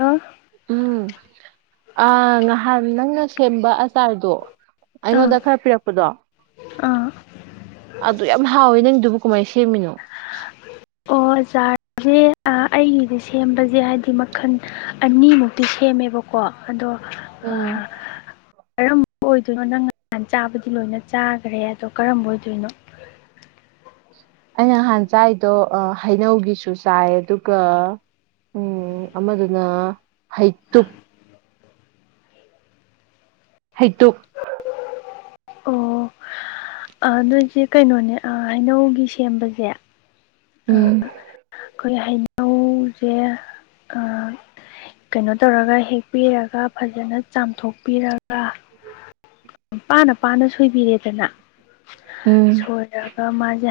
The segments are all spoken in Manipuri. ꯑꯥ ꯎꯝ ꯑ ꯉꯍꯥꯟ ꯅꯪꯅ ꯁꯦꯝꯕ ꯑꯆꯥꯔꯗꯣ ꯑꯥ ꯑꯩꯉꯣꯟꯗ ꯈꯔ ꯄꯤꯔꯛꯄꯗꯣ ꯑꯥ ꯑꯗꯨ ꯌꯥꯝ ꯍꯥꯎꯋꯤ ꯅꯪꯗꯨꯕꯨ ꯀꯃꯥꯏꯅ ꯁꯦꯝꯃꯤꯅꯣ ꯑꯣ ꯆꯥꯔꯁꯦ ꯑꯩꯒꯤꯁꯦ ꯁꯦꯝꯕꯁꯦ ꯍꯥꯏꯕꯗꯤ ꯃꯈꯟ ꯑꯅꯤꯃꯨꯛꯇꯤ ꯁꯦꯝꯃꯦꯕꯀꯣ ꯑꯗꯣ ꯑ ꯎꯝ ꯀꯔꯝꯕ ꯑꯣꯏꯗꯣꯏꯅꯣ ꯅꯪ ꯉꯥꯟ ꯆꯥꯕꯗꯤ ꯂꯣꯏꯅ ꯆꯥꯈ꯭ꯔꯦ ꯑꯗꯣ ꯀꯔꯝꯕ ꯑꯣꯏꯗꯣꯏꯅꯣ ꯑꯩꯅꯍꯥꯟ ꯆꯥꯏꯗꯣ ꯍꯩꯅꯧꯒꯤꯁꯨ ꯆꯥꯏ ꯑꯗꯨꯒ ꯎꯝ ꯑꯃꯗꯨꯅ ꯍꯩꯇꯨꯞ ꯍꯗꯨ ꯑꯣ ꯑꯗꯨ ꯏꯆꯦ ꯀꯩꯅꯣꯅꯦ ꯍꯩꯅꯧꯒꯤ ꯁꯦꯝꯕꯁꯦ ꯎꯝ ꯑꯩꯈꯣꯏ ꯍꯩꯅꯎꯁꯦ ꯀꯩꯅꯣ ꯇꯧꯔꯒ ꯍꯦꯛꯄꯤꯔꯒ ꯐꯖꯅ ꯆꯥꯝꯊꯣꯛꯄꯤꯔꯒ ꯄꯥꯅ ꯄꯥꯅ ꯁꯣꯏꯕꯤꯔꯦꯗꯅ ꯎꯝ ꯁꯣꯏꯔꯒ ꯃꯥꯁꯦ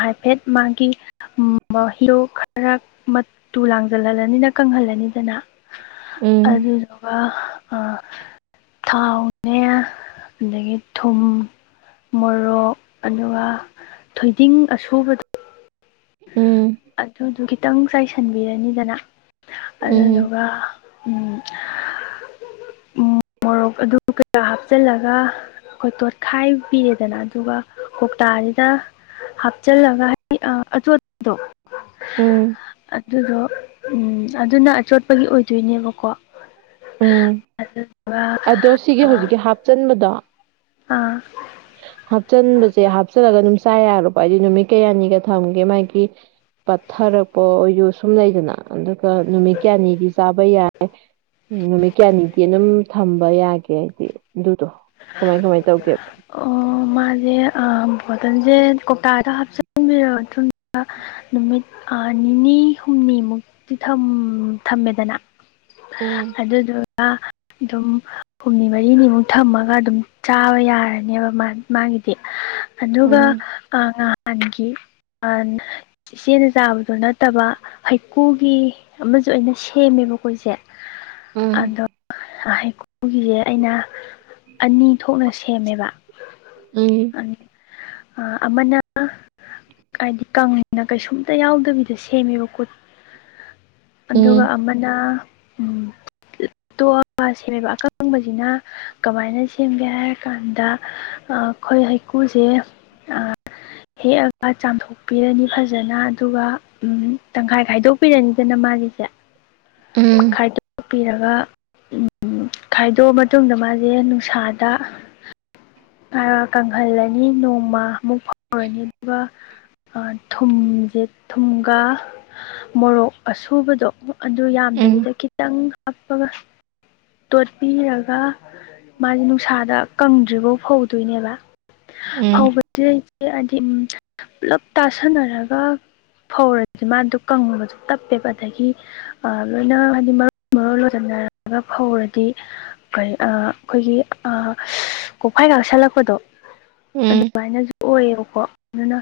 ꯍꯥꯏꯐꯦꯠ ꯃꯥꯒꯤ [unintelligible] ꯈꯔ ꯃꯇꯨ ꯂꯥꯡꯖꯜꯍꯜꯂꯅꯤꯅ ꯀꯪꯍꯜꯂꯅꯤꯗꯅ ꯎꯝ ꯑꯗꯨꯗꯨꯒ ꯑ ꯊꯥꯎꯅꯦ ꯑꯗꯒꯤ ꯊꯨꯝ ꯃꯣꯔꯣꯛ ꯑꯗꯨꯒ ꯊꯣꯏꯗꯤꯡ ꯑꯁꯨꯨꯕꯗ ꯎꯝ ꯑꯗꯨꯗꯨ ꯈꯤꯇꯪ ꯆꯥꯏꯁꯤꯟꯕꯤꯔꯅꯤꯗꯅ ꯎꯝ ꯑꯗꯨꯗꯨꯒ ꯎꯝ ꯎ ꯃꯣꯔꯣꯛ ꯑꯗꯨ ꯀꯌꯥ ꯍꯥꯞꯆꯤꯜꯂꯒ ꯑꯩꯈꯣꯏ ꯇꯣꯠꯈꯥꯏꯕꯤꯤꯔꯦꯗꯅ ꯑꯗꯨꯒ ꯀꯧꯇꯥꯁꯤꯗ ꯍꯥꯞꯆꯤꯜꯂꯒ ꯍꯥꯏꯗꯤꯗꯣ ꯎꯝ ꯑꯗꯨꯗꯣ ꯎꯝ ꯑꯗꯨꯅ ꯑꯆꯣꯠꯄꯒꯤ ꯑꯣꯏꯗꯣꯏꯅꯦꯕꯀꯣ ꯎꯝ ꯑꯥ ꯑꯗꯣ ꯁꯤꯒꯤ ꯍꯧꯖꯤꯛꯀꯤ ꯍꯥꯞꯆꯟꯕꯗꯣ ꯑꯥ ꯍꯥꯞꯆꯤꯟꯕꯁꯦ ꯍꯥꯞꯆꯜꯂꯒ ꯑꯗꯨꯝ ꯆꯥ ꯌꯥꯣꯕ ꯍꯥꯏꯗꯤ ꯅꯨꯃꯤꯠ ꯀꯌꯥꯅꯤꯒ ꯊꯝꯒꯦ ꯃꯥꯒꯤ ꯄꯠꯊꯔꯛꯄ ꯑꯣꯏꯔꯁꯨ ꯁꯨꯝ ꯂꯩꯗꯅ ꯑꯗꯨꯒ ꯅꯨꯃꯤꯠ ꯀꯌꯥꯅꯤꯗꯤ ꯆꯥꯕ ꯌꯥꯏ ꯍ ꯅꯨꯃꯤꯠ ꯀꯌꯥꯅꯤꯗꯤ ꯑꯗꯨꯝ ꯊꯝꯕ ꯌꯥꯒꯦ ꯍꯥꯏꯗꯤ ꯑꯗꯨꯗꯣ ꯀꯃꯥꯏ ꯀꯃꯥꯏꯅ ꯇꯧꯒꯦꯕ ꯑꯣ ꯃꯥꯁꯦ ꯕꯣꯇꯜꯁꯦ ꯀꯧꯇꯥꯗ ꯍꯥꯞꯆꯤꯟꯕꯤꯔꯕ ꯃꯇꯨꯡ ꯅꯨꯃꯤꯠ ꯅꯤꯅꯤ ꯍꯨꯝꯅꯤꯃꯨꯛꯇꯤ ꯊꯝꯃꯦꯗꯅ ꯎꯝ ꯑꯗꯨꯗꯨꯒ ꯑꯗꯨꯝ ꯍꯨꯝꯅꯤ ꯃꯔꯤꯅꯤꯃꯨꯛ ꯊꯝꯃꯒ ꯑꯗꯨ ꯆꯥꯕ ꯌꯥꯔꯅꯦꯕ ꯃꯥꯒꯤꯗꯤ ꯑꯗꯨꯒ ꯎꯝ ꯑꯒꯤ ꯏꯆꯦꯅ ꯆꯥꯕꯗꯨ ꯅꯠꯇꯕ ꯍꯩꯀꯨꯒꯤ ꯑꯃꯁꯨ ꯑꯩꯅ ꯁꯦꯝꯃꯦꯕ ꯑꯩꯏꯁꯦ ꯎꯝ ꯑꯗꯣ ꯍꯩꯀꯨꯒꯤꯁꯦ ꯑꯩꯅ ꯑꯅꯤ ꯊꯣꯛꯅ ꯁꯦꯝꯃꯦꯕ ꯎꯝ ꯑ ꯑꯃꯅ ꯍꯥꯏꯗꯤ ꯀꯪꯅ ꯀꯩꯁꯨꯝꯇ ꯌꯥꯎꯗꯕꯤꯗꯣ ꯁꯦꯝꯃꯦꯕꯀꯣꯠ ꯑꯗꯨꯒ ꯑ ꯁꯦꯝꯒꯦ ꯍꯥꯏꯔ ꯀꯥꯟꯗ ꯑꯩꯈꯣꯏ ꯍꯩꯀꯨꯁꯦ ꯍꯦꯛꯑꯒ ꯆꯥꯝꯊꯣꯛꯄꯤꯔꯅꯤ ꯐꯖꯅ ꯑꯗꯨꯒ ꯇꯪꯈꯥꯏ ꯈꯥꯏꯗꯣꯛꯄꯤꯔꯅꯤꯗꯅ ꯃꯥꯒꯤꯁꯦ ꯎꯝ [inaudible] ꯈꯥꯏꯗꯣꯛꯄꯤꯔꯒ ꯈꯥꯏꯗꯣꯛꯑ ꯃꯇꯨꯡꯗ ꯃꯥꯁꯦ ꯁꯥꯗ ꯈꯔ ꯀꯪꯍꯜꯂꯅꯤ ꯅꯣꯡꯃ ꯑꯃꯨꯛ ꯐꯥꯎꯔꯅꯤ ꯑꯗꯨꯒ ꯊꯨꯝꯁꯦ ꯊꯨꯝꯒ ꯃꯣꯔꯣꯛ ꯑꯁꯨꯕꯗꯣ ꯑꯗꯨ ꯎꯝ ꯌꯥꯝꯗꯕꯤꯗ ꯈꯤꯇꯪ ꯍꯥꯞꯄꯒ ꯇꯣꯠꯄꯤꯔꯒ ꯃꯥꯁꯦ ꯅꯨꯡꯁꯥꯗ ꯀꯪꯗ꯭ꯔꯤꯕꯐꯥꯎ ꯐꯧꯗꯣꯏꯅꯦꯕ ꯎꯝ ꯐ ꯎꯝ [unintelligible] ꯍꯥꯏꯗꯤ ꯄꯨꯂꯞ ꯇꯥꯁꯟꯅꯔꯒ ꯐꯧꯔꯁꯤꯗꯤ ꯃꯥꯗꯣ ꯀꯪꯉꯕꯁꯨ ꯇꯞꯄꯦꯕ ꯑꯗꯒꯤ ꯂꯣꯏꯅ ꯍꯥꯏꯗꯤ ꯃꯔ ꯃꯔꯣꯟ ꯂꯣꯏꯁꯤꯟꯅꯔꯒ ꯐꯧꯔꯗꯤ ꯀꯔꯤ ꯑꯩꯈꯣꯏꯒꯤ ꯀꯣꯛꯐꯥꯏꯒꯥꯛꯁꯜꯂꯛꯄꯗꯣ ꯑꯗꯨꯃꯥꯏꯅꯁꯨ ꯑꯣꯏꯌꯦꯕꯀꯣ ꯑꯗꯨꯅ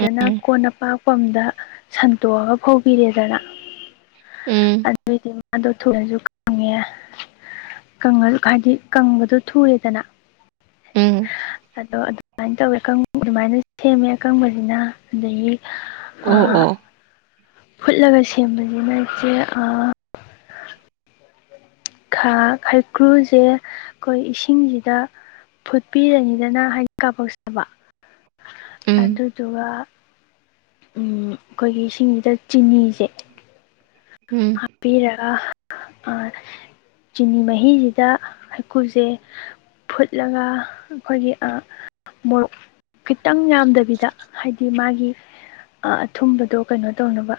ꯎꯝ ꯎꯝ ꯀꯣꯟꯅꯄꯥꯛ ꯝꯗ ꯁꯟꯇꯣꯛꯑꯒ ꯐꯧꯕꯤꯔꯦꯗꯅ ꯎꯝ ꯑꯗꯨꯏꯗꯤ ꯑꯗꯣ ꯊꯨꯅꯁꯨ ꯀꯪꯉꯦ ꯀꯪꯉꯁꯨ ꯍꯥꯏꯗꯤ ꯀꯪꯕꯗ ꯊꯨꯔꯦꯗꯅ ꯎꯝ ꯑꯗꯣ ꯑꯗꯨꯃꯥꯏꯅ ꯇꯧꯋꯦ ꯑꯀ ꯑꯗꯨꯃꯥꯏꯅ ꯁꯦꯝꯃꯦ ꯑꯀꯪꯕꯁꯤꯅ ꯑꯗꯒꯤ ꯑꯣ ꯑꯣ ꯐꯨꯠꯂꯒ ꯁꯦꯝꯕꯁꯤꯅ ꯏꯆꯦ ꯈ ꯈꯩꯀ꯭ꯔꯨꯁꯦ ꯑꯩꯈꯣꯏ ꯏꯁꯤꯡꯁꯤꯗ ꯐꯨꯠꯄꯤꯔꯅꯤꯗꯅ ꯍꯥꯏꯅꯤꯡ ꯀꯥꯄꯣꯛꯆꯕ ꯎꯝ ꯑꯗꯨꯗꯨꯒ ꯑꯩꯈꯣꯏꯒꯤ ꯁꯤꯡꯁꯤꯗ ꯆꯤꯅꯤꯁꯦ ꯎꯝ ꯍꯥꯞꯄꯤꯤꯔꯒ ꯆꯤꯅꯤ ꯃꯍꯤꯁꯤꯗ ꯍꯩꯀꯨꯁꯦ ꯐꯨꯠꯂꯒ ꯑꯩꯈꯣꯏꯒꯤ ꯃꯣꯔꯣꯛ ꯈꯤꯇꯪ ꯌꯥꯝꯗꯕꯤꯗ ꯍꯥꯏꯗꯤ ꯃꯥꯒꯤ ꯑꯊꯨꯝꯕꯗꯣ ꯀꯩꯅꯣ ꯇꯧꯅꯕ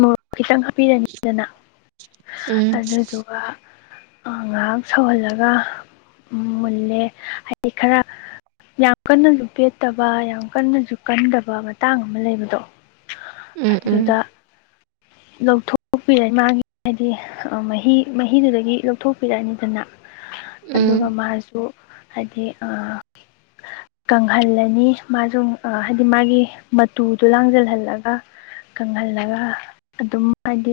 ꯃꯣꯔꯣꯛ ꯈꯤꯇꯪ ꯍꯥꯞꯄꯤꯔꯅꯤꯗꯅ ꯎꯝ ꯑꯗꯨꯗꯨꯒ ꯉꯥꯏꯍꯥꯛ ꯁꯧꯍꯜꯂꯒ ꯃꯨꯜꯂꯦ ꯍꯥꯏꯗꯤ ꯈꯔ ꯌꯥꯝ ꯀꯟꯅꯁꯨ ꯄꯦꯠꯇꯕ ꯌꯥꯝ ꯀꯟꯅꯁꯨ ꯀꯟꯗꯕ ꯇꯥꯡ ꯑꯃ ꯂꯩꯕꯗꯣ ꯎꯝ ꯎꯝ ꯑꯗꯨꯗ ꯂꯧꯊꯣꯛꯄꯤꯔꯛꯏ ꯃꯥꯒꯤ ꯍꯥꯏꯗꯤ ꯃꯍꯤ ꯃꯍꯤꯗꯨꯗꯒꯤ ꯂꯧꯊꯣꯛꯄꯤꯔꯛꯑꯅꯤꯗꯅ ꯎꯝ ꯑꯗꯨꯒ ꯃꯥꯁꯨ ꯍꯥꯏꯗꯤ ꯀꯪꯍꯜꯂꯅꯤ ꯃꯥꯁꯨ ꯍꯥꯏꯗꯤ ꯃꯥꯒꯤ ꯃꯇꯨꯗꯣ ꯂꯥꯡꯁꯤꯜꯍꯜꯂꯒ ꯀꯪꯍꯜꯂꯒ ꯑꯗꯨꯝ ꯍꯥꯏꯗꯤ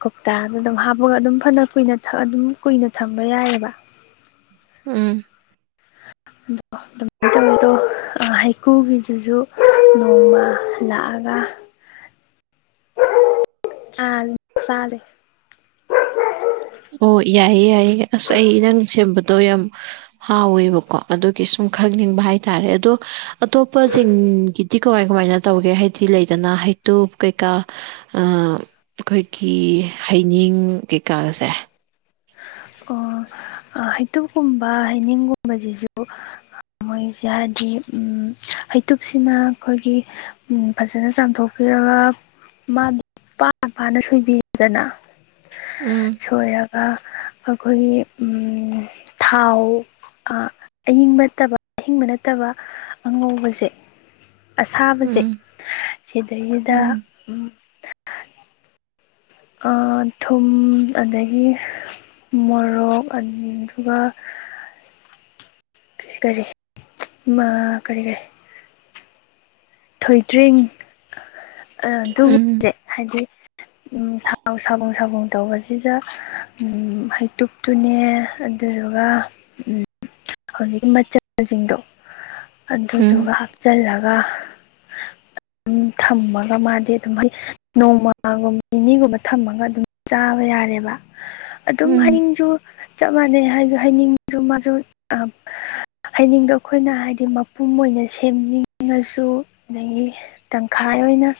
ꯀꯧꯇꯥꯗ ꯑꯗꯨꯝ ꯍꯥꯞꯄꯒ ꯑꯗꯨꯝ ꯐꯅ ꯀꯨꯏꯅ ꯑꯗꯨꯝ ꯀꯨꯏꯅ ꯊꯝꯕ ꯌꯥꯏꯑꯕ ꯎꯝ ꯃꯣ ꯍꯩꯀꯨꯒꯤꯗꯨꯁꯨ ꯅꯣꯡꯃ ꯂꯥꯛꯑꯒ ꯆ ꯆꯂꯦ [unintelligible] ꯑꯣ ꯌꯥꯏꯌꯦ ꯌꯥꯏꯌꯦ ꯑꯁ ꯑꯩ ꯅꯪ ꯁꯦꯝꯕꯗꯣ ꯌꯥꯝ ꯍꯥꯎꯋꯦꯕꯀꯣ ꯑꯗꯨꯒꯤ ꯁꯨꯝ ꯈꯪꯅꯤꯡꯕ ꯍꯥꯏꯇꯥꯔꯦ ꯑꯗꯣ ꯑꯇꯣꯞꯄꯁꯤꯡꯒꯤ ꯇꯤ ꯀꯃꯥꯏ ꯀꯃꯥꯏꯅ ꯇꯧꯒꯦ ꯍꯥꯏꯗꯤ ꯂꯩꯗꯅ ꯍꯩꯇꯨꯞ ꯀꯩꯀꯥ ꯑꯩꯈꯣꯏꯒꯤ ꯍꯩꯅꯤꯡ ꯀꯩꯀꯥꯁꯦ ꯑꯣ ꯍꯩꯇꯨꯞꯀꯨꯝꯕ ꯍꯩꯅꯤꯡꯒꯨꯝꯕꯁꯤꯁꯨ ꯃꯣꯏꯁꯦ ꯍꯥꯏꯗꯤ ꯍꯩꯇꯨꯞꯁꯤꯅ ꯑꯩꯈꯣꯏꯒꯤ ꯎꯝ ꯐꯖꯅ ꯆꯥꯝꯊꯣꯛꯄꯤꯔꯒ ꯃꯥ ꯄꯥ ꯄꯥꯅ ꯁꯣꯏꯕꯤꯗꯅ ꯎꯝ ꯁꯣꯏꯔꯒ ꯑꯩꯈꯣꯏꯒꯤ ꯊꯥꯎ ꯑꯌꯤꯡꯕ ꯅꯠꯇꯕ ꯑꯍꯤꯡꯕ ꯅꯠꯇꯕ ꯑꯉꯧꯕꯁꯦ ꯑꯁꯥꯕꯁꯦ ꯎꯝ ꯁꯤꯗꯩꯁꯤꯗ ꯎꯝ ꯊꯨꯝ ꯑꯗꯒꯤ ꯃꯣꯔꯣꯛ ꯑꯗꯨꯒ ꯀꯔꯤ ꯃꯥ ꯀꯔꯤ ꯀꯔꯤ ꯊꯣꯏꯗ꯭ꯔꯤꯡ ꯎꯝ ꯑꯗꯨꯒꯕꯁꯦ ꯍꯥꯏꯗꯤ ꯊ ꯁꯥꯕꯨꯡ ꯁꯥꯕꯨꯡ ꯇꯧꯕꯁꯤꯗ ꯍꯩꯇꯨꯞꯇꯨꯅꯦ ꯑꯗꯨꯗꯨꯒ ꯍꯧꯖꯤꯛꯀꯤ ꯃꯆꯜꯁꯤꯡꯗꯣ ꯎꯝ ꯑꯗꯨꯗꯨꯒ ꯍꯥꯞꯆꯤꯜꯂꯒ ꯑꯗꯨꯝ ꯊꯝꯃꯒ ꯃꯥꯗꯤ ꯑꯗꯨꯝꯗꯤ ꯅꯣꯡꯃꯒꯨꯝ ꯅꯤꯅꯤꯒꯨꯝꯕ ꯊꯝꯃꯒ ꯑꯗꯨꯝ ꯆꯥꯕ ꯌꯥꯔꯦꯕ ꯑꯗꯨꯝ ꯎꯝ ꯍꯥꯏꯅꯤꯡꯁꯨ ꯆꯞ ꯃꯥꯟꯅꯩ ꯍꯥꯏ ꯍꯥꯏꯅꯤꯡꯕꯁꯨ ꯃꯥꯁꯨ ꯑ ꯍꯥꯏꯅꯤꯡꯗꯣ ꯑꯩꯈꯣꯏꯅ ꯍꯥꯏꯗꯤ ꯃꯄꯨꯝ ꯑꯣꯏꯅ ꯁꯦꯝꯅꯤꯡꯉꯁꯨ ꯑꯗꯒꯤ ꯇꯪꯈꯥꯏ ꯑꯣꯏꯅ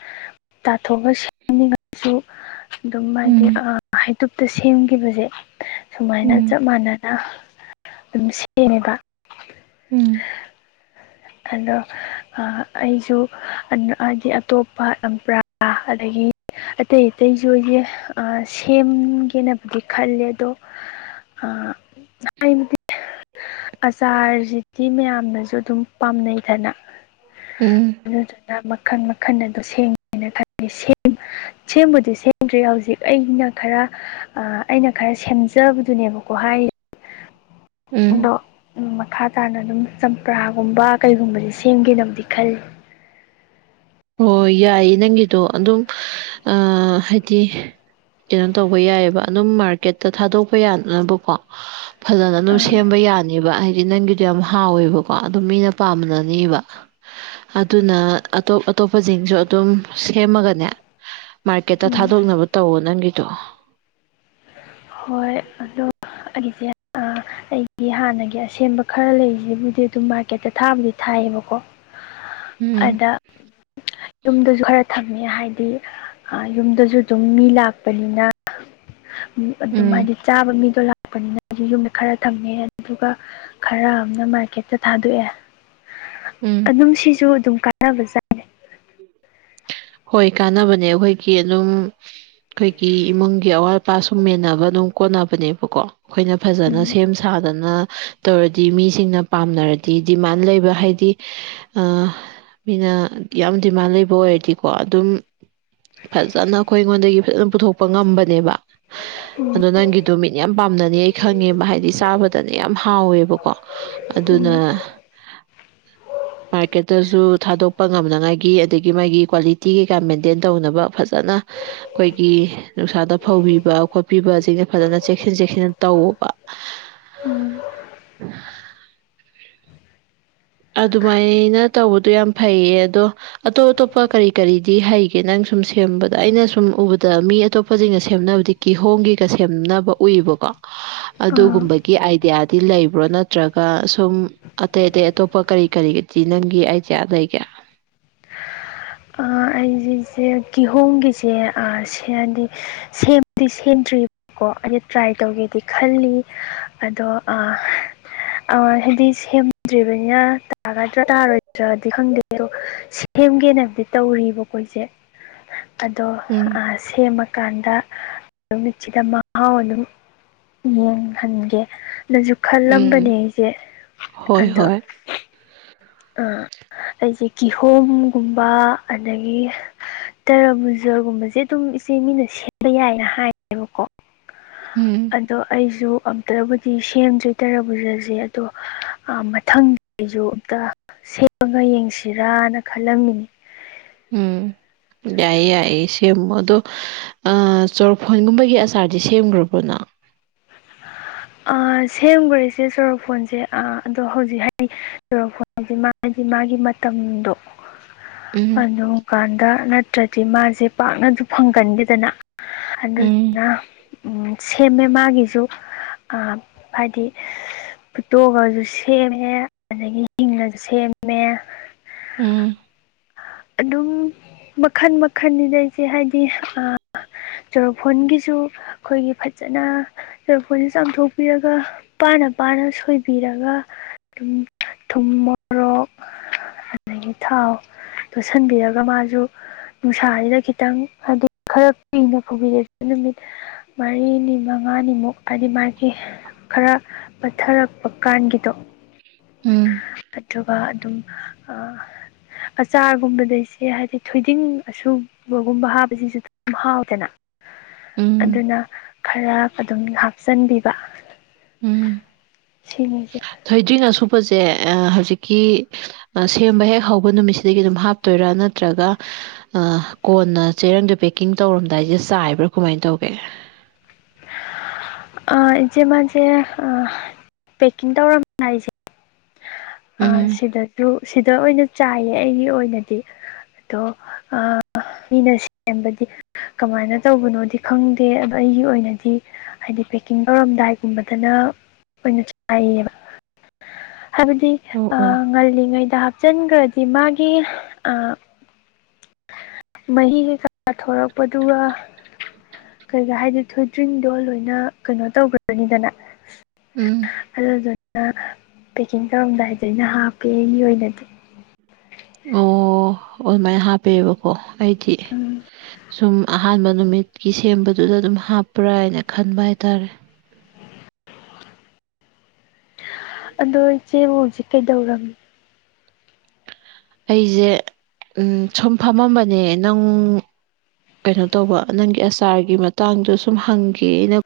ꯇꯥꯊꯣꯛꯑꯒ ꯁꯦꯝꯅꯤꯡꯉꯁꯨ ꯑꯗꯨꯝ ꯍꯥꯏꯗꯤ ꯎꯝ ꯍꯩꯇꯨꯞꯇ ꯁꯦꯝꯈꯤꯕꯁꯦ ꯁꯨꯃꯥꯏꯅ ꯎꯝ ꯆꯞ ꯃꯥꯟꯅꯅ ꯑꯗꯨꯝ ꯁꯤꯅꯦꯕ ꯎꯝ ꯑꯗꯣ ꯑ ꯑꯩꯁꯨ ꯍꯥꯏꯗꯤ ꯑꯇꯣꯞꯄ ꯑꯝꯄ꯭ꯔꯥ ꯑꯗꯒꯤ ꯑꯇꯩ ꯑꯇꯩꯁꯨ ꯑꯩꯁꯦ ꯁꯦꯝꯒꯦꯅꯕꯨꯗꯤ ꯈꯜꯂꯦ ꯑꯗꯣ ꯍꯥꯏꯕꯗꯤ ꯑꯆꯥꫪꯁꯤꯗꯤ ꯃꯌꯥꯝꯅꯁꯨ ꯑꯗꯨꯝ ꯄꯥꯝꯅꯩꯗꯅ ꯎꯝ ꯑꯗꯨꯗꯨꯅ ꯃꯈꯜ ꯃꯈꯜ ꯑꯗꯨꯝ ꯁꯦꯝꯒꯦꯅ ꯈꯂꯜꯂꯤ ꯁꯦꯝ ꯁꯦꯝꯕꯨꯗꯤ ꯁꯦꯝꯗ꯭ꯔꯤ ꯍꯧꯖꯤꯛ ꯑꯩꯅ ꯈꯔ ꯑꯩꯅ ꯈꯔ ꯁꯦꯝꯖꯕꯗꯨꯅꯦꯕꯀꯣ ꯍꯥꯏꯔꯤ ꯎꯝ ꯑꯗꯣ ꯃꯈꯥ ꯇꯥꯅ ꯑꯗꯨꯝ ꯆꯝꯄ꯭ꯔꯥ ꯒꯨꯝꯕ ꯀꯩꯒꯨꯝꯕꯁ ꯁꯦꯝꯒꯦꯅꯕꯨꯗꯤ ꯈꯜꯂꯤ ꯍꯣꯏ ꯌꯥꯏꯌꯦ ꯅꯪꯒꯤꯗꯣ ꯑꯗꯨꯝ ꯑ ꯍꯥꯏꯗꯤ ꯀꯩꯅꯣ ꯇꯧꯕ ꯌꯥꯏꯑꯕ ꯑꯗꯨꯝ ꯃꯥꯔꯀꯦꯠꯇ ꯊꯥꯗꯣꯛꯄ ꯌꯥꯅꯕꯀꯣ ꯐꯖꯅ ꯑꯗꯨꯝ ꯑꯥ ꯁꯦꯝꯕ ꯌꯥꯅꯦꯕ ꯍꯥꯏꯗꯤ ꯅꯪꯒꯤ ꯌꯥꯝ ꯍꯥꯎꯋꯦꯕꯀꯣ ꯑꯗꯨ ꯃꯤꯅ ꯄꯥꯃꯤꯅꯅꯦꯕ ꯑꯗꯨꯅ ꯑꯇꯣꯞ ꯑꯇꯣꯞꯄꯁꯤꯡꯁꯨ ꯑꯗꯨꯝ ꯁꯦꯝꯃꯒꯅꯦ ꯃꯥꯔꯀꯦꯠꯇ ꯎꯝ ꯊꯥꯗꯣꯛꯅꯕ ꯇꯧꯋꯣ ꯅꯪꯒꯤꯗꯣ ꯍꯣꯏ ꯑꯗꯨ ꯑꯩꯒꯤꯁꯦ ꯒꯤ ꯍꯥꯟꯅꯒꯤ ꯑꯁꯦꯡꯕ ꯈꯔ ꯂꯩꯔꯤꯁꯤꯕꯨꯗꯤ ꯑꯗꯨꯝ ꯃꯥꯔꯀꯦꯠꯇ ꯊꯥꯕꯨꯗꯤ ꯊꯥꯏꯌꯦꯕꯀꯣ ꯎꯝ ꯑꯗ ꯌꯨꯝꯗꯁꯨ ꯈꯔ ꯊꯝꯃꯦ ꯍꯥꯏꯗꯤ ꯌꯨꯝꯗꯁꯨ ꯑꯗꯨꯝ ꯃꯤ ꯂꯥꯛꯄꯅꯤꯅ ꯑꯗꯨꯝ ꯎꯝ ꯍꯥꯏꯗꯤ ꯆꯥꯕ ꯃꯤꯗꯣ ꯂꯥꯛꯄꯅꯤꯅ ꯑꯩꯁꯨ ꯌꯨꯝꯗ ꯈꯔ ꯊꯝꯃꯦ ꯑꯗꯨꯗꯨꯒ ꯈꯔ ꯑꯝꯅ ꯃꯥꯔꯀꯦꯠꯇ ꯊꯥꯗꯣꯛꯑꯦ ꯎꯝ ꯑꯗꯨꯝ ꯁꯤꯁꯨ ꯑꯗꯨꯝ ꯀꯥꯟꯅꯕ ꯖꯠ ꯍꯣꯏ ꯀꯥꯟꯅꯕꯅꯦ ꯑꯩꯈꯣꯏꯒꯤ ꯑꯗꯨꯝ ꯑꯩꯈꯣꯏꯒꯤ ꯏꯃꯨꯡꯒꯤ ꯑꯋꯥꯠ ꯑꯄꯥ ꯁꯨꯝ ꯃꯦꯟꯅꯕ ꯑꯗꯨꯝ ꯀꯣꯟꯅꯕꯅꯦꯕꯀꯣ ꯑꯩꯈꯣꯏꯅ ꯐꯖꯅ ꯁꯦꯝ ꯁꯥꯗꯅ ꯇꯧꯔꯗꯤ ꯃꯤꯁꯤꯡꯅ ꯄꯥꯝꯅꯔꯗꯤ ꯗꯤꯃꯥꯟ ꯂꯩꯕ ꯍꯥꯏꯗꯤ ꯑ ꯃꯤꯅ ꯌꯥꯝ ꯗꯤꯃꯥꯟ ꯂꯩꯕ ꯑꯣꯏꯔꯗꯤ ꯀꯣ ꯑꯗꯨꯝ ꯐꯖꯅ ꯑꯩꯈꯣꯏ ꯑꯩꯉꯣꯟꯗꯒꯤ ꯐꯖꯅ ꯄꯨꯊꯣꯛꯄ ꯉꯝꯕꯅꯦꯕ ꯎꯝ ꯑꯗꯣ ꯅꯪꯒꯤꯗꯣ ꯃꯤꯅ ꯌꯥꯝ ꯄꯥꯝꯅꯅꯤ ꯑꯩ ꯈꯪꯉꯦꯕ ꯍꯥꯏꯗꯤ ꯆꯥꯕꯗꯅꯦ ꯌꯥꯝ ꯍꯥꯎꯋꯦꯕꯀꯣ ꯑꯗꯨꯅ ꯃꯥꯔꯀꯦꯠꯇꯁꯨ ꯊꯥꯗꯣꯛꯄ ꯉꯝꯅꯉꯥꯏꯒꯤ ꯑꯗꯒꯤ ꯃꯥꯒꯤ ꯀ꯭ꯋꯥꯂꯤꯇꯤ ꯇꯤ ꯀꯩꯀꯥ ꯃꯦꯟꯇꯦꯟ ꯇꯧꯅꯕ ꯐꯖꯅ ꯑꯩꯈꯣꯏꯒꯤ ꯅꯨꯡꯁꯥꯗ ꯐꯧꯕꯤꯕ ꯈꯣꯠꯄꯤꯕꯁꯤꯡꯅ ꯐꯖꯅ ꯆꯦꯛꯁꯤꯟ ꯆꯦꯛꯁꯤꯟꯅ ꯇꯧꯋꫭꯕ ꯎꯝ ꯑꯗꯨꯃꯥꯏꯅ ꯇꯧꯕꯗꯣ ꯌꯥꯝ ꯐꯩꯌꯦ ꯑꯗꯣ ꯑꯇꯣꯞ ꯑꯇꯣꯞꯄ ꯀꯔꯤ ꯀꯔꯤꯗꯤ ꯍꯩꯒꯦ ꯅꯪ ꯁꯨꯝ ꯁꯦꯝꯕꯗ ꯑꯩꯅ ꯁꯨꯝ ꯎꯕꯗ ꯃꯤ ꯑꯇꯣꯞꯄꯁꯤꯡꯅ ꯁꯦꯝꯅꯕꯗꯤ ꯀꯤꯍꯣꯝꯒꯤꯒ ꯁꯦꯝꯅꯕ ꯎꯏꯕꯀꯣ [inaudible] ꯑꯗꯨꯒꯨꯝꯕꯒꯤ ꯑꯥꯏꯗꯤꯌꯥꯗꯤ ꯂꯩꯕ꯭ꯔꯣ ꯅꯠꯇ꯭ꯔꯒ ꯁꯨꯝ ꯑꯇꯩ ꯑꯇꯩ ꯑꯇꯣꯞ ꯄ ꯀꯔꯤ ꯀꯔꯤꯒꯤꯗꯤ ꯅꯪꯒꯤ ꯑꯥꯏꯗꯤꯌꯥ ꯂꯩꯒꯦ ꯑ ꯑꯩꯖꯤ ꯏꯆꯦ ꯀꯤꯍꯣꯝꯒꯤꯁꯦ ꯑ ꯁꯤꯗꯗꯤ ꯁꯦꯝꯗꯤ ꯁꯦꯝꯗ꯭ꯔꯤ ꯀꯣ ꯑꯩꯖ ꯇ꯭ꯔꯥꯏ ꯇꯧꯒꯦꯗꯤ ꯈꯜꯂꯤ ꯑꯗꯣ ꯑ ꯑꫭ ꯍꯥꯏꯗꯤ ꯁꯦꯝꯗ꯭ꯔꯤꯕꯅꯤꯅ ꯇꯥꯒꯗ꯭ꯔ ꯇꯥꯔꯣꯏꯗ꯭ꯔꯗꯤ ꯈꯪꯗꯦ ꯑꯗꯣ ꯁꯦꯝꯒꯦꯅ ꯕꯨꯗꯤ ꯇꯧꯔꯤꯕꯔꯤꯕꯀꫭ ꯏꯆꯦ ꯑꯗꯣ ꯎꯝ ꯑ ꯁꯦꯝꯃꯀꯥꯟꯗ ꯅꯨꯃꯤꯠꯁꯤꯗ ꯃꯍꯥꯎ ꯑꯗꯨꯝ ꯌꯦꯡꯍꯟꯒꯦ ꯑꯗꯨꯁꯨ ꯎꯝ ꯈꯜꯂꯝꯕꯅꯦ ꯑꯩꯁꯦ ꯍꯣꯏ ꯑꯗꯣ ꯍꯣꯏ ꯑꯥ ꯑꯩꯁꯦ ꯀꯤꯍꯣꯝꯒꯨꯝꯕ ꯑꯗꯒꯤ ꯇꯔ ꯃꯨꯖꯔꯒꯨꯝꯕꯁꯦ ꯑꯗꯨꯝ ꯏꯆꯦ ꯃꯤꯅ ꯁꯦꯝꯕ ꯌꯥꯏꯅ ꯍꯥꯏꯌꯦꯕꯀꯣ ꯎꯝ ꯑꯗꯣ ꯑꯩꯁꯨ ꯑꯝꯇꯕꯨꯗꯤ ꯁꯦꯝꯖꯣꯏ ꯇꯔ ꯖꯁꯦ ꯑꯗꯣ ꯃꯊꯪ ꯑꯩꯖ ꯑꯝꯇ ꯁꯦꯝꯃꯒ ꯌꯦꯡꯁꯤꯔꯥꯅ ꯈꯜꯂꯝꯃꯤꯅꯤ ꯎꯝ ꯌꯥꯏ ꯌꯥꯏ ꯁꯃꯗ ꯆꯣꯔꯐꯣꯟꯒꯨꯝꯕꯒꯤ ꯑꯆꯥꯔꯗꯤ ꯁꯦꯝꯈ꯭ꯔꯕ꯭ꯔꯣꯅ ꯁꯦꯝꯈ꯭ꯔꯦ ꯏꯆꯦ ꯆꯣꯔꯣꯐꯣꯟꯁꯦ ꯑꯗꯣ ꯍꯧꯖꯤꯛ ꯍꯥꯏꯔꯤ ꯆꫭꯔꫭꯐꫭꯟ ꯍꯥꯏꯗꯤ ꯃꯥꯒꯤ ꯃꯥꯒꯤ ꯃꯇꯝꯗꯣ ꯎꯝ ꯑꯗꯨꯝꯀꯥꯟꯗ ꯅꯠꯇ꯭ꯔꯗꯤ ꯃꯥꯁꯦ ꯄꯥꯛꯅꯁꯨ ꯐꯪꯒꯟꯕꯦꯗꯅ ꯎꯝ ꯑꯗꯨꯗꯨꯅ ꯎꯝ ꯁꯦꯝꯃꯦ ꯃꯥꯒꯤꯁꯨ ꯑ ꯍꯥꯏꯗꯤ ꯐꯨꯠꯇꯣꯛꯑꯁꯨ ꯁꯦꯝꯃꯦ ꯑꯗꯒꯤ ꯍꯤꯡꯅꯁꯨ ꯁꯦꯝꯃꯦ ꯎꯝ ꯑꯗꯨꯝ ꯃꯈꯟ ꯃꯈꯟꯅꯤꯗ ꯏꯆꯦ ꯍꯥꯏꯗꯤ ꯑ ꯏꯁꯇꯣꯔꯣ ꯐꯣꯟꯒꯤꯁꯨ ꯑꯩꯈꯣꯏꯒꯤ ꯐꯖꯅ ꯇꯐꯣꯣꯟꯁꯦ ꯆꯥꯝꯊꯣꯛꯄꯤꯔꯒ ꯄꯥꯅ ꯄꯥꯅ ꯁꯣꯏꯕꯤꯔꯒ ꯊꯨꯝ ꯃꯣꯔꯣꯛ ꯑꯗꯒꯤ ꯊꯥꯎ ꯇꯣꯠꯁꯤꯟꯕꯤꯔꯒ ꯃꯥꯁꯨ ꯅꯨꯡꯁꯥꯁꯤꯗ ꯈꯤꯇꯪ ꯍꯥꯏꯗꯤ ꯈꯔ ꯀꯨꯏꯅ ꯐꯧꯕꯕꯤꯔ ꯅꯨꯃꯤꯠ ꯃꯔꯤꯅꯤ ꯃꯉꯥꯅꯤꯃꯨꯛ ꯍꯥꯏꯗꯤ ꯃꯥꯒꯤ ꯈꯔ ꯄꯠꯊꯔꯛꯄ ꯀꯥꯟꯒꯤꯗꯣ ꯎꯝ ꯑꯗꯨꯒ ꯑꯗꯨꯝ ꯑꯆꯥꯔꯒꯨꯝꯕꯗꯩꯁꯦ ꯍꯥꯏꯗꯤ ꯊꯣꯏꯗꯤꯡ ꯑꯁꯨꯝ ꯕꯒꯨꯝꯕ ꯍꯥꯞꯕꯁꯤꯁꯨ ꯑꯗꯨꯝ ꯍꯥꯎꯗꯅ ꯎꯝ ꯑꯗꯨꯅ ꯈꯔ ꯑꯗꯨꯝ ꯍꯥꯞꯆꯤꯟꯕꯤꯕ ꯎꯝ ꯁꯤꯁ ꯊꯣꯏꯗ꯭ꯔꯤꯡ ꯑꯁꯨꯄꯁꯦ ꯍꯧꯖꯤꯛꯀꯤ ꯁꯦꯝꯕ ꯍꯦꯛ ꯍꯧꯕ ꯅꯨꯃꯤꯠꯁꯤꯗꯒꯤ ꯑꯗꯨꯝ ꯍꯥꯞ ꯇꯣꯏꯔꯥ ꯅꯠꯇ꯭ꯔꯒ ꯑ ꯀꯣꯟꯅ ꯆꯦꯔꯪꯗꯣ ꯄꯦꯛꯀꯤꯡ ꯇꯧꯔꯝꯗꯥꯏꯁꯦ ꯆꯥꯏꯕ꯭ꯔꯥ ꯀꯃꯥꯏꯅ ꯇꯧꯒꯦ ꯏꯆꯦ ꯃꯥꯁꯦ ꯄꯦꯛꯀꯤꯡ ꯇꯧꯔꯝꯕ ꯍꯥꯏꯁꯦ ꯎꯝ ꯁꯤꯗꯁꯨ ꯁꯤꯗ ꯑꯣꯏꯅ ꯆꯥꯏꯌꯦ ꯑꯩꯒꯤ ꯑꯣꯏꯅꯗꯤ ꯑꯗꯣ ꯑ ꯃꯤꯅ ꯁꯦꯝꯕꯗꯤ ꯀꯃꯥꯏꯅ ꯇꯧꯕꯅꯣꯗꯤ ꯈꯪꯗꯦ ꯑꯗꯣ ꯑꯩꯒꯤ ꯑꯣꯏꯅꯗꯤ ꯍꯥꯏꯗꯤ ꯄꯦꯛꯀꯤꯡ ꯇꯧꯔꯝꯗꯥꯏꯒꯨꯝꯕꯗꯅ ꯑꯣꯏꯅ ꯆꯥꯏꯌꯦꯕ ꯍꯥꯏꯕꯗꯤ ꯑꯣ ꯑꯣ ꯉꯜꯂꯤꯉꯩꯗ ꯍꯥꯞꯆꯤꯟꯈ꯭ꯔꯗꯤ ꯃꯥꯒꯤ ꯃꯍꯤ ꯀꯩꯀꯥ ꯊꯣꯔꯛꯄꯗꯨꯒ ꯀꯩꯀ ꯍꯥꯏꯗꯤ ꯊꯣꯏꯗ꯭ꯔꯤꯡꯗꯣ ꯂꯣꯏꯅ ꯀꯩꯅꯣ ꯇꯧꯈ꯭ꯔꯅꯤꯗꯅ ꯎꯝ ꯑꯗꯨꯗꯨꯅ ꯄꯦꯛꯀꯤꯡ ꯇꯧꯔꯝꯗꯥꯏꯗ ꯑꯩꯅ ꯍꯥꯞꯄꯦ ꯑꯩꯒꯤ ꯑꯣꯏꯅꯗꯤ ꯑꯣ ꯑꯗꯨꯃꯥꯏꯅ ꯍꯥꯞꯄꯦꯕꯀꯣ ꯂꯩꯗꯤ ꯑꯗꯨ ꯁꯨꯝ ꯑꯍꯥꯟꯕ ꯅꯨꯃꯤꯠꯀꯤ ꯁꯦꯝꯕꯗꯨꯗ ꯑꯗꯨꯝ ꯍꯥꯞꯄ꯭ꯔꯥ ꯍꯥꯏꯅ ꯈꯟꯕ ꯍꯥꯏꯇꯥꯔꯦ ꯑꯗꯣ ꯏꯆꯦꯕꯨ ꯍꯧꯖꯤꯛ ꯀꯩꯗꯧꯔꯕꯝꯅꯤ ꯑꯩꯁꯦ ꯁꯨꯝ ꯐꯝꯃꯝꯕꯅꯦ ꯅꯪ ꯀꯩꯅꯣ ꯇꯧꯕ ꯅꯪꯒꯤ ꯑꯆꯥꯥꯔꯒꯤ ꯃꯇꯥꯡꯗꯣ ꯁꯨꯝ ꯍꯪꯒꯦꯅ